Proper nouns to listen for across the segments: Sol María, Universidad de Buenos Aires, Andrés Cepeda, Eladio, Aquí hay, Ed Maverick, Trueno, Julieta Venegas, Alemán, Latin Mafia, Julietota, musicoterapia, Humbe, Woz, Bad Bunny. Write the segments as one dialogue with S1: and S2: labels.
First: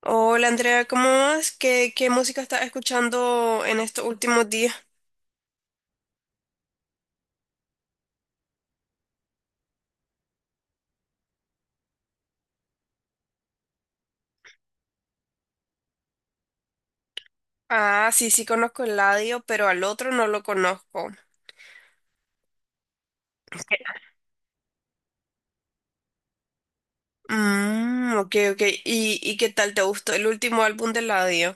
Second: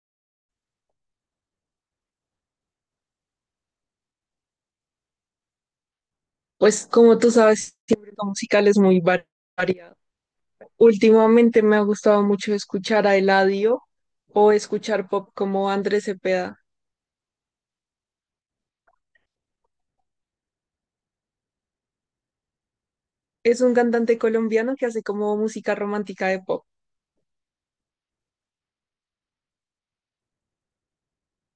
S1: Hola Andrea, ¿cómo vas? ¿Qué música estás escuchando en estos últimos días?
S2: Pues como tú sabes, siempre lo musical es muy variado. Últimamente me ha gustado mucho escuchar a Eladio o escuchar pop como Andrés Cepeda.
S1: Ah, sí, sí conozco el ladio, pero al otro no lo conozco.
S2: Es un
S1: ¿Qué?
S2: cantante colombiano que hace como música romántica de pop.
S1: Mm, ok, ok. ¿Y qué tal te gustó el último álbum del ladio?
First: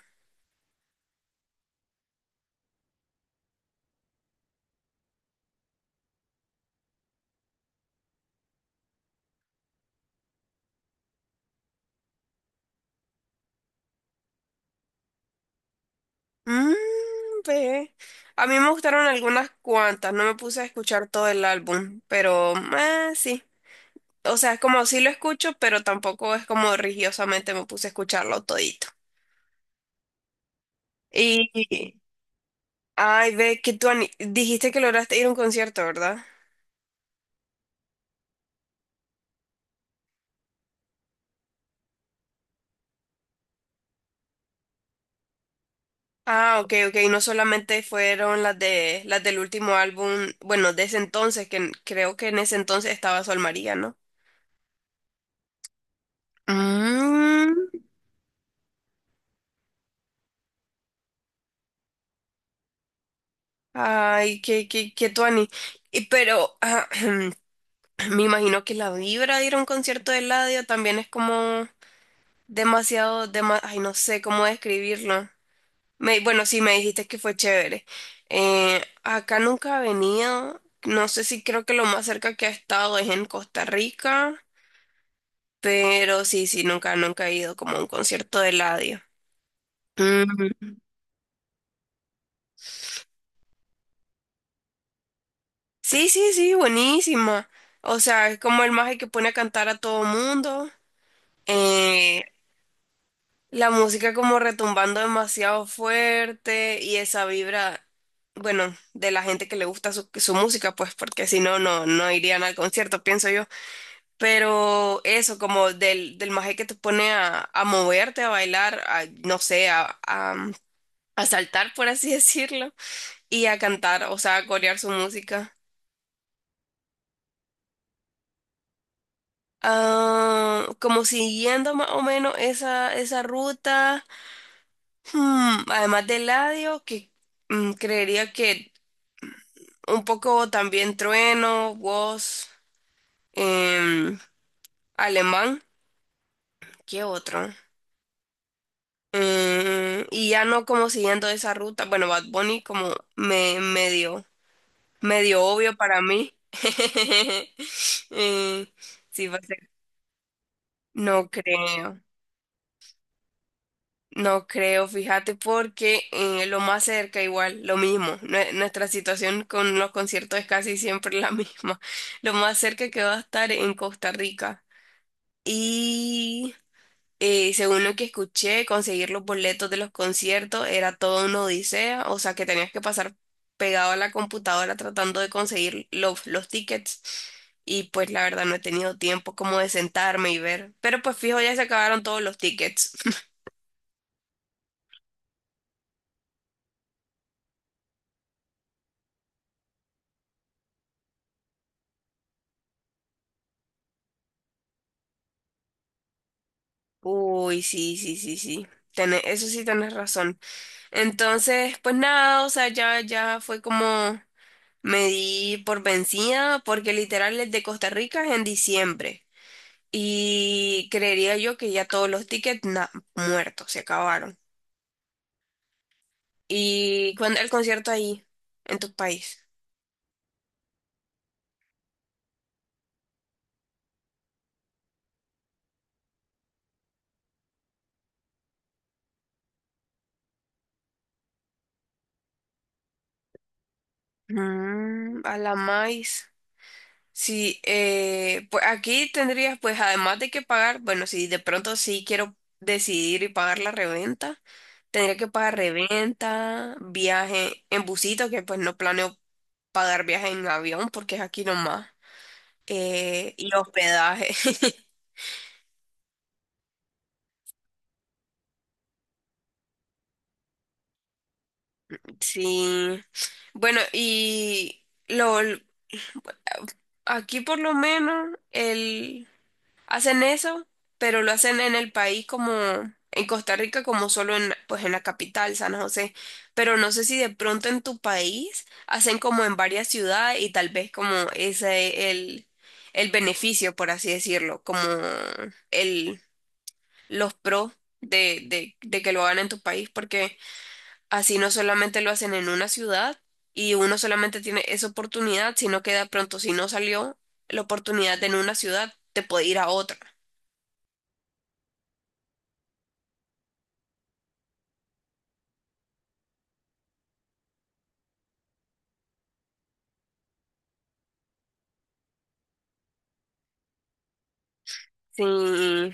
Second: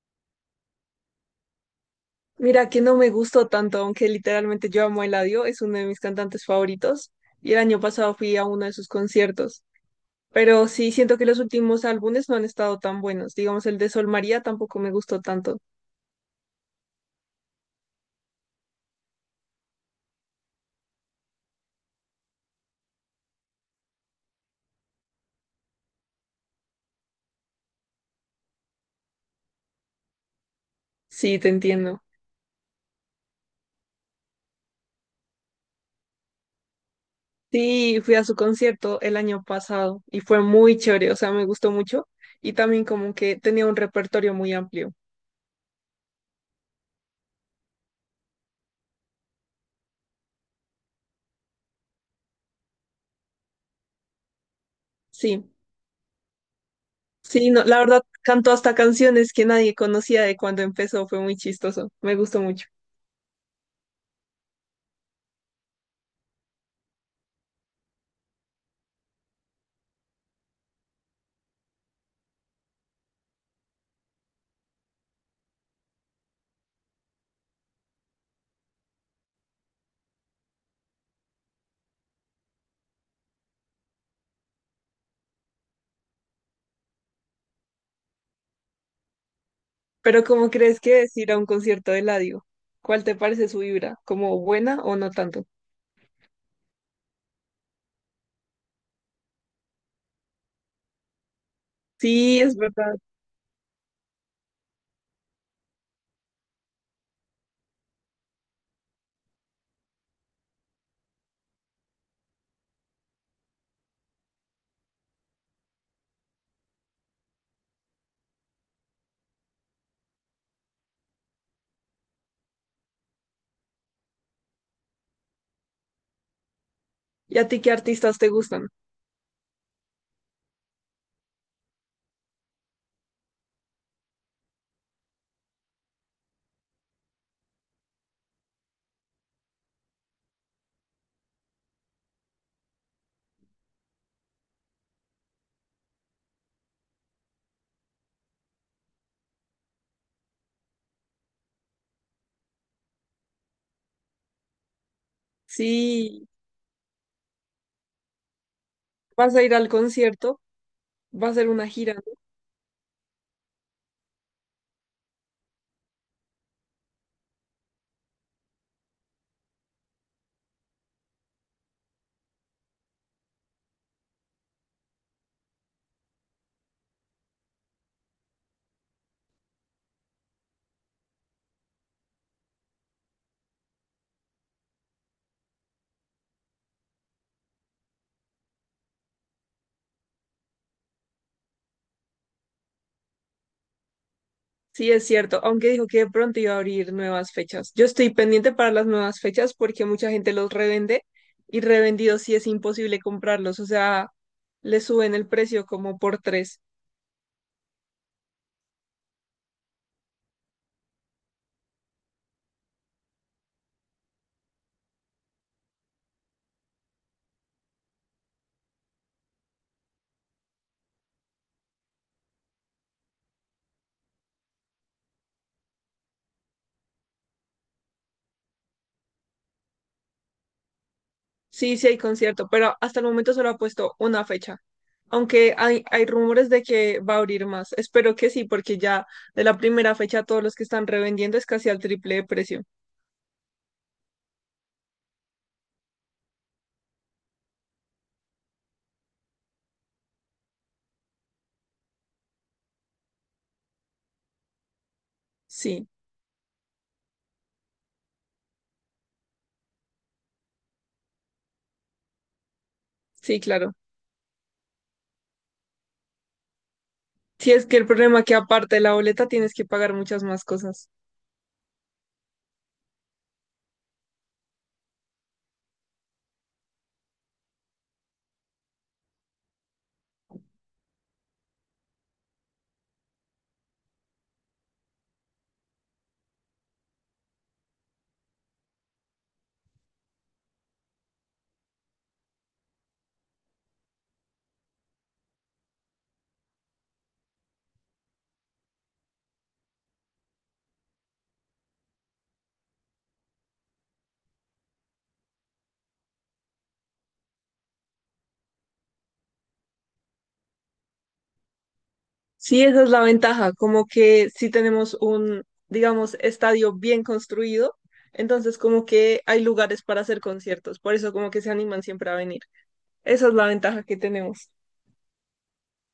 S2: Mira que no me gustó tanto, aunque literalmente yo amo a Eladio, es uno de mis cantantes favoritos y el año pasado fui a uno de sus conciertos. Pero sí siento que los últimos álbumes no han estado tan buenos. Digamos, el de Sol María tampoco me gustó tanto.
S1: Mmm, ve. A mí me gustaron algunas cuantas, no me puse a escuchar todo el álbum, pero sí. O sea, es como sí lo escucho, pero tampoco es como religiosamente me puse a escucharlo todito.
S2: Sí, te
S1: Y
S2: entiendo.
S1: Ay, ve que dijiste que lograste ir a un concierto, ¿verdad?
S2: Sí, fui a su concierto el año pasado y fue muy chévere, o sea, me gustó mucho y también como que tenía un repertorio muy amplio.
S1: Ah, ok, ok. No solamente fueron las del último álbum, bueno, de ese entonces, creo que en ese entonces estaba Sol María, ¿no?
S2: Sí, sí, no,
S1: Mm,
S2: la verdad cantó hasta canciones que nadie conocía de cuando empezó, fue muy chistoso, me gustó mucho.
S1: Ay, qué, qué, qué tuani. Y pero me imagino que la vibra de ir a un concierto de Eladio también es como demasiado, ay, no sé cómo describirlo. Bueno, sí, me dijiste que fue chévere. Acá nunca he venido. No sé si creo que lo más cerca que he estado es en Costa Rica, pero sí, sí, nunca, nunca he ido como a un concierto de Eladio.
S2: Pero ¿cómo
S1: Mm,
S2: crees que es ir a un concierto de Eladio? ¿Cuál te parece su vibra? ¿Como buena o no tanto?
S1: Sí, sí, sí, buenísima. O sea, es como el mago que pone a cantar a todo mundo. Eh,
S2: Sí, es verdad.
S1: la música como retumbando demasiado fuerte y esa vibra, bueno, de la gente que le gusta su música, pues porque si no, no irían al concierto, pienso yo. Pero eso, como del maje que te pone a moverte, a bailar, no sé, a saltar, por así decirlo, y a cantar, o sea, a corear su música.
S2: ¿Y a ti qué artistas te gustan?
S1: Ah, como siguiendo más o menos esa ruta, además de Eladio, que creería que un poco también Trueno, Woz, em, Alemán, ¿qué otro? Y ya no como siguiendo esa ruta. Bueno, Bad Bunny como me medio, medio obvio para
S2: Sí,
S1: mí. Eh, sí,
S2: vas
S1: va a
S2: a ir al
S1: ser.
S2: concierto, va
S1: No
S2: a ser una gira.
S1: creo, no creo, fíjate, porque lo más cerca igual, lo mismo. Nuestra situación con los conciertos es casi siempre la misma. Lo más cerca que va a estar en Costa Rica. y Según lo que escuché, conseguir los boletos de los conciertos era toda una odisea, o sea que tenías que pasar pegado a la computadora tratando de conseguir los tickets. Y pues la verdad no he tenido tiempo como de sentarme y ver. Pero pues fijo, ya se acabaron todos los tickets.
S2: Sí, es cierto, aunque dijo que de pronto iba a abrir nuevas fechas. Yo estoy pendiente para las nuevas fechas porque mucha gente los revende y revendidos sí es imposible comprarlos, o sea, le suben el precio como por tres.
S1: Uy, sí, sí, sí, sí. Eso sí tenés razón. Entonces, pues nada, o sea, ya fue como me di por vencida, porque literal el de Costa Rica es en diciembre. Y creería yo que ya todos los tickets muertos, se acabaron. ¿Y cuándo el concierto ahí, en tu país?
S2: Sí, sí hay concierto, pero hasta el momento solo ha puesto una fecha, aunque hay rumores de que va a abrir más. Espero que sí, porque ya de la primera fecha todos los que están revendiendo es casi al triple de precio.
S1: Mm, a la más. Sí, pues aquí tendrías, pues además de que pagar, bueno, si de pronto sí quiero decidir y pagar la reventa, tendría que pagar
S2: Sí,
S1: reventa, viaje en busito, que pues no planeo pagar viaje en avión porque es aquí nomás,
S2: sí,
S1: y
S2: claro.
S1: hospedaje.
S2: Sí, es que el problema es que aparte de la boleta tienes que pagar muchas más cosas.
S1: Sí. Bueno, y lo aquí por lo menos el hacen eso, pero lo hacen en el país como en Costa Rica como solo en pues en la capital, San José, pero no sé si de pronto en tu país hacen como en varias ciudades y tal vez como ese el beneficio, por así decirlo, como el los pros de que lo hagan en tu país porque así no solamente lo hacen en una ciudad y uno solamente tiene esa oportunidad, sino que de pronto si no salió la oportunidad en una ciudad, te puede ir a otra.
S2: Sí, esa es la ventaja, como que si tenemos un, digamos, estadio bien construido, entonces como que hay lugares para hacer conciertos, por eso como que se animan siempre a venir. Esa es la ventaja que tenemos.
S1: Sí,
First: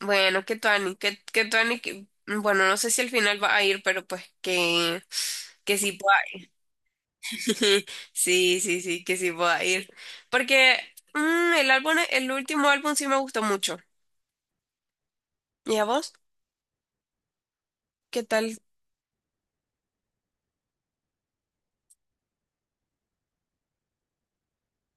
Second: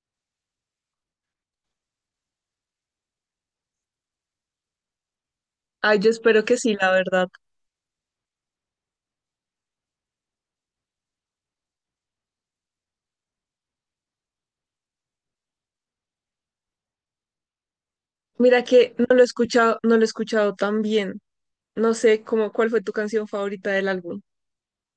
S1: bueno, que Tuani, que- bueno, no sé si al final va a ir, pero pues que sí
S2: Ay, yo
S1: pueda
S2: espero
S1: ir.
S2: que sí, la verdad.
S1: Sí, sí, sí, que sí pueda ir. Porque el álbum, el último álbum sí me gustó mucho. ¿Y a vos? ¿Qué tal?
S2: Mira que no lo he escuchado, no lo he escuchado tan bien. No sé cómo, cuál fue tu canción favorita del álbum.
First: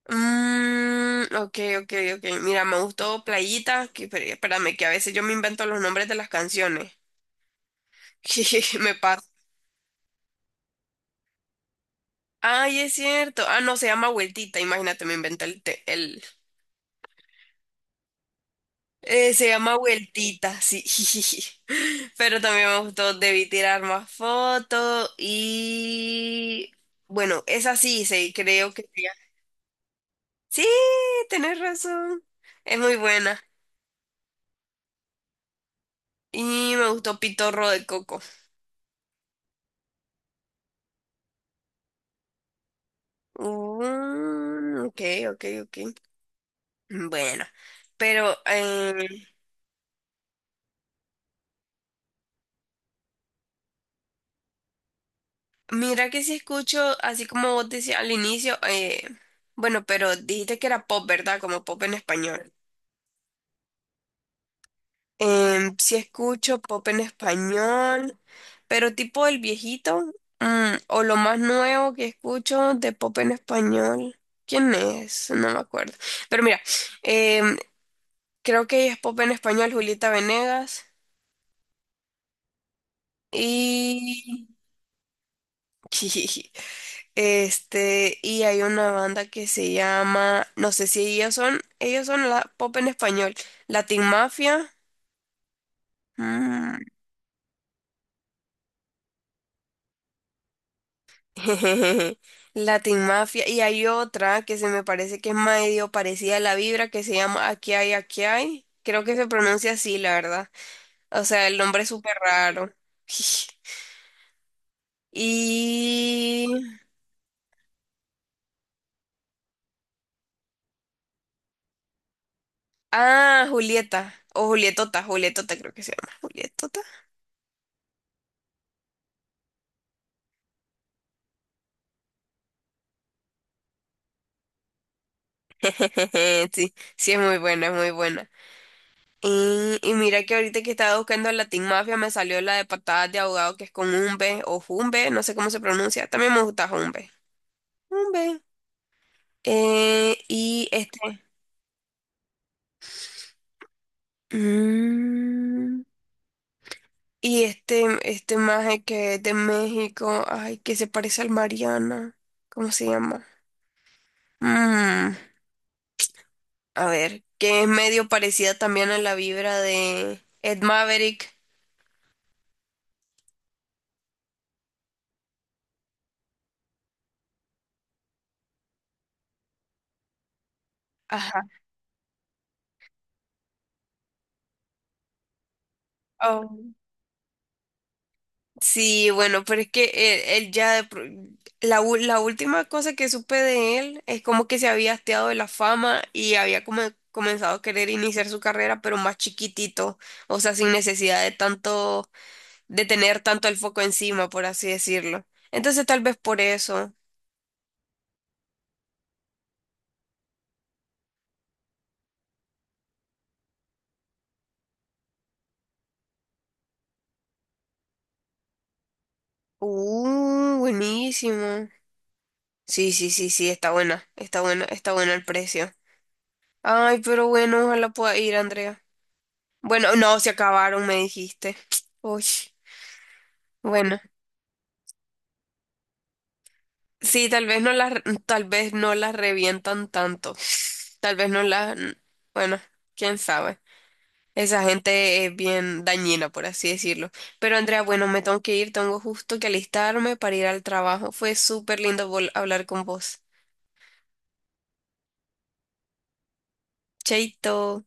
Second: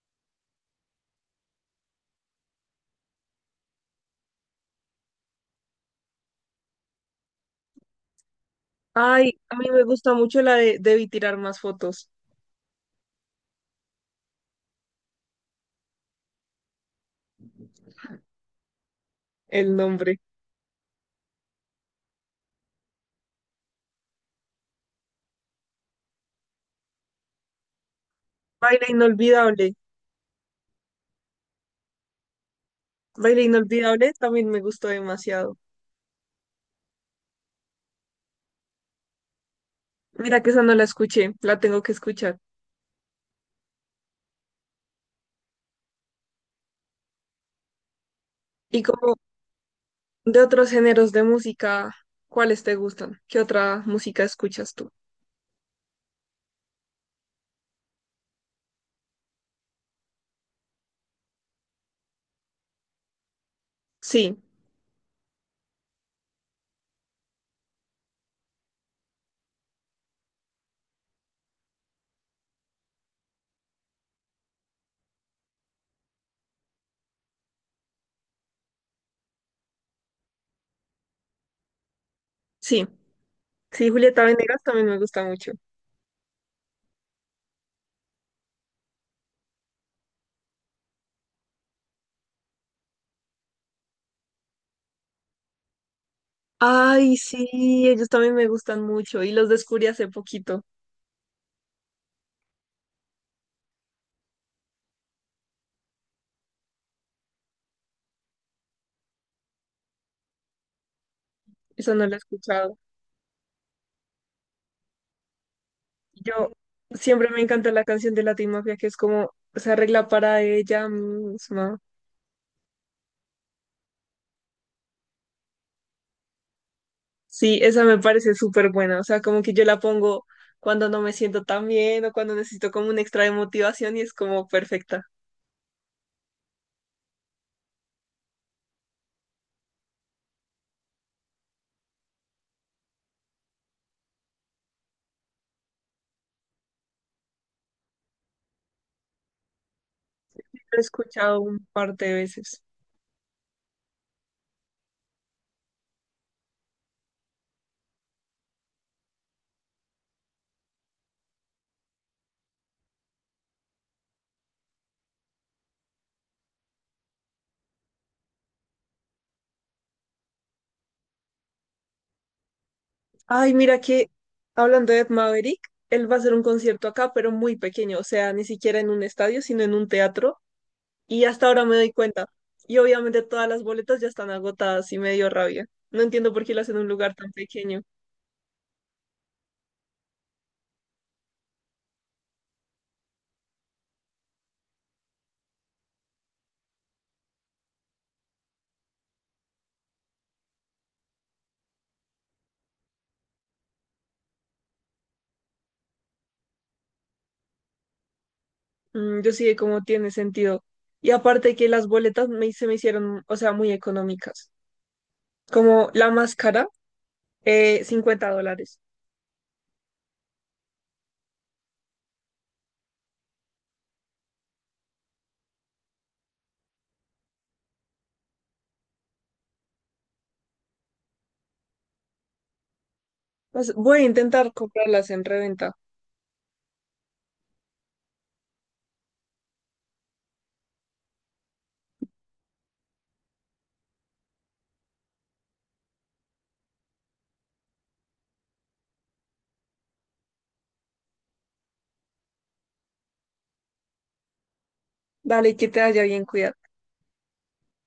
S1: Mm, ok, ok, ok. Mira, me gustó Playita, que espérame, que a veces yo me invento los nombres de las canciones. Me pasa.
S2: Ay, a mí me gusta mucho la de Debí tirar más fotos,
S1: Ay, es cierto. Ah, no, se llama Vueltita, imagínate, me inventé el. Se
S2: el
S1: llama
S2: nombre.
S1: Vueltita, sí. Pero también me gustó Debí tirar más fotos y. Bueno, esa sí, sí, creo que.
S2: Baile inolvidable.
S1: Sí, tenés razón. Es muy buena.
S2: Baile inolvidable también me gustó demasiado.
S1: Y me gustó Pitorro de Coco.
S2: Mira que esa no la escuché, la tengo que escuchar.
S1: Mm, ok, ok, ok. Bueno, pero
S2: Y como de otros géneros de música, ¿cuáles te gustan? ¿Qué otra música escuchas tú?
S1: mira que si escucho, así como vos decías al inicio, bueno, pero dijiste que era pop, ¿verdad? Como pop en español.
S2: Sí,
S1: Sí escucho pop en español, pero tipo el viejito, o lo más nuevo que escucho de pop en español. ¿Quién es? No me acuerdo. Pero mira, em, creo que es pop en español Julieta Venegas
S2: sí. Sí, Julieta
S1: y.
S2: Venegas también me gusta mucho.
S1: Y hay una banda que se llama, no sé si ellos son la pop en español, Latin Mafia. mm,
S2: Ay, sí, ellos también me gustan mucho y los descubrí hace poquito.
S1: Latin Mafia. Y hay otra que se me parece que es medio parecida a la vibra que se llama Aquí hay, aquí hay. Creo que se pronuncia así, la verdad. O sea, el nombre es
S2: Esa no la
S1: súper
S2: he
S1: raro.
S2: escuchado.
S1: Y...
S2: Yo siempre me encanta la canción de Latin Mafia que es como se arregla para ella misma.
S1: Ah, Julieta. O Julietota, Julietota creo que se llama. Julietota.
S2: Sí, esa me parece súper buena. O sea, como que yo la pongo cuando no me siento tan bien o cuando necesito como un extra de motivación y es como perfecta.
S1: Sí, sí es muy buena, es muy buena. Y mira que ahorita que estaba buscando la Teen Mafia me salió la de patadas de ahogado que es con Humbe o Jumbe, no sé cómo se pronuncia. También me gusta Humbe. Humbe. Y
S2: Lo he
S1: este.
S2: escuchado un par de veces.
S1: Mm, y este maje que es de México, ay, que se parece al Mariana. ¿Cómo se llama? Mm, a ver, que es medio parecida también a la vibra de Ed Maverick.
S2: Ay, mira que hablando de Ed Maverick, él va a hacer un concierto acá, pero muy pequeño. O sea, ni siquiera en un estadio, sino en un teatro. Y
S1: Ajá.
S2: hasta ahora me doy cuenta. Y obviamente todas las boletas ya están agotadas y me dio rabia. No entiendo por qué lo
S1: Oh.
S2: hacen en un lugar tan pequeño.
S1: Sí, bueno, pero es que él ya, de pro- la, u- la última cosa que supe de él es como que se había hasteado de la fama y había como comenzado a querer iniciar su carrera, pero más chiquitito, o sea, sin necesidad de tanto, de tener tanto el foco encima, por así decirlo. Entonces tal vez por eso.
S2: Mm, yo sí de cómo tiene sentido. Y aparte que las boletas me, se me hicieron, o sea, muy económicas. Como la más cara, $50.
S1: Buenísimo. Sí, sí, sí, sí, está buena, está buena, está buena el precio. Ay, pero bueno, ojalá pueda ir, Andrea. Bueno, no, se acabaron, me dijiste. Uy.
S2: Pues
S1: Bueno,
S2: voy a intentar comprarlas en reventa.
S1: sí, tal vez no las revientan tanto. Tal vez no las, Bueno, quién sabe. Esa gente es bien dañina, por así decirlo. Pero Andrea, bueno, me tengo que ir, tengo justo que alistarme para ir al trabajo. Fue súper lindo hablar con vos.
S2: Dale, que te haya bien, cuidado.
S1: Chaito.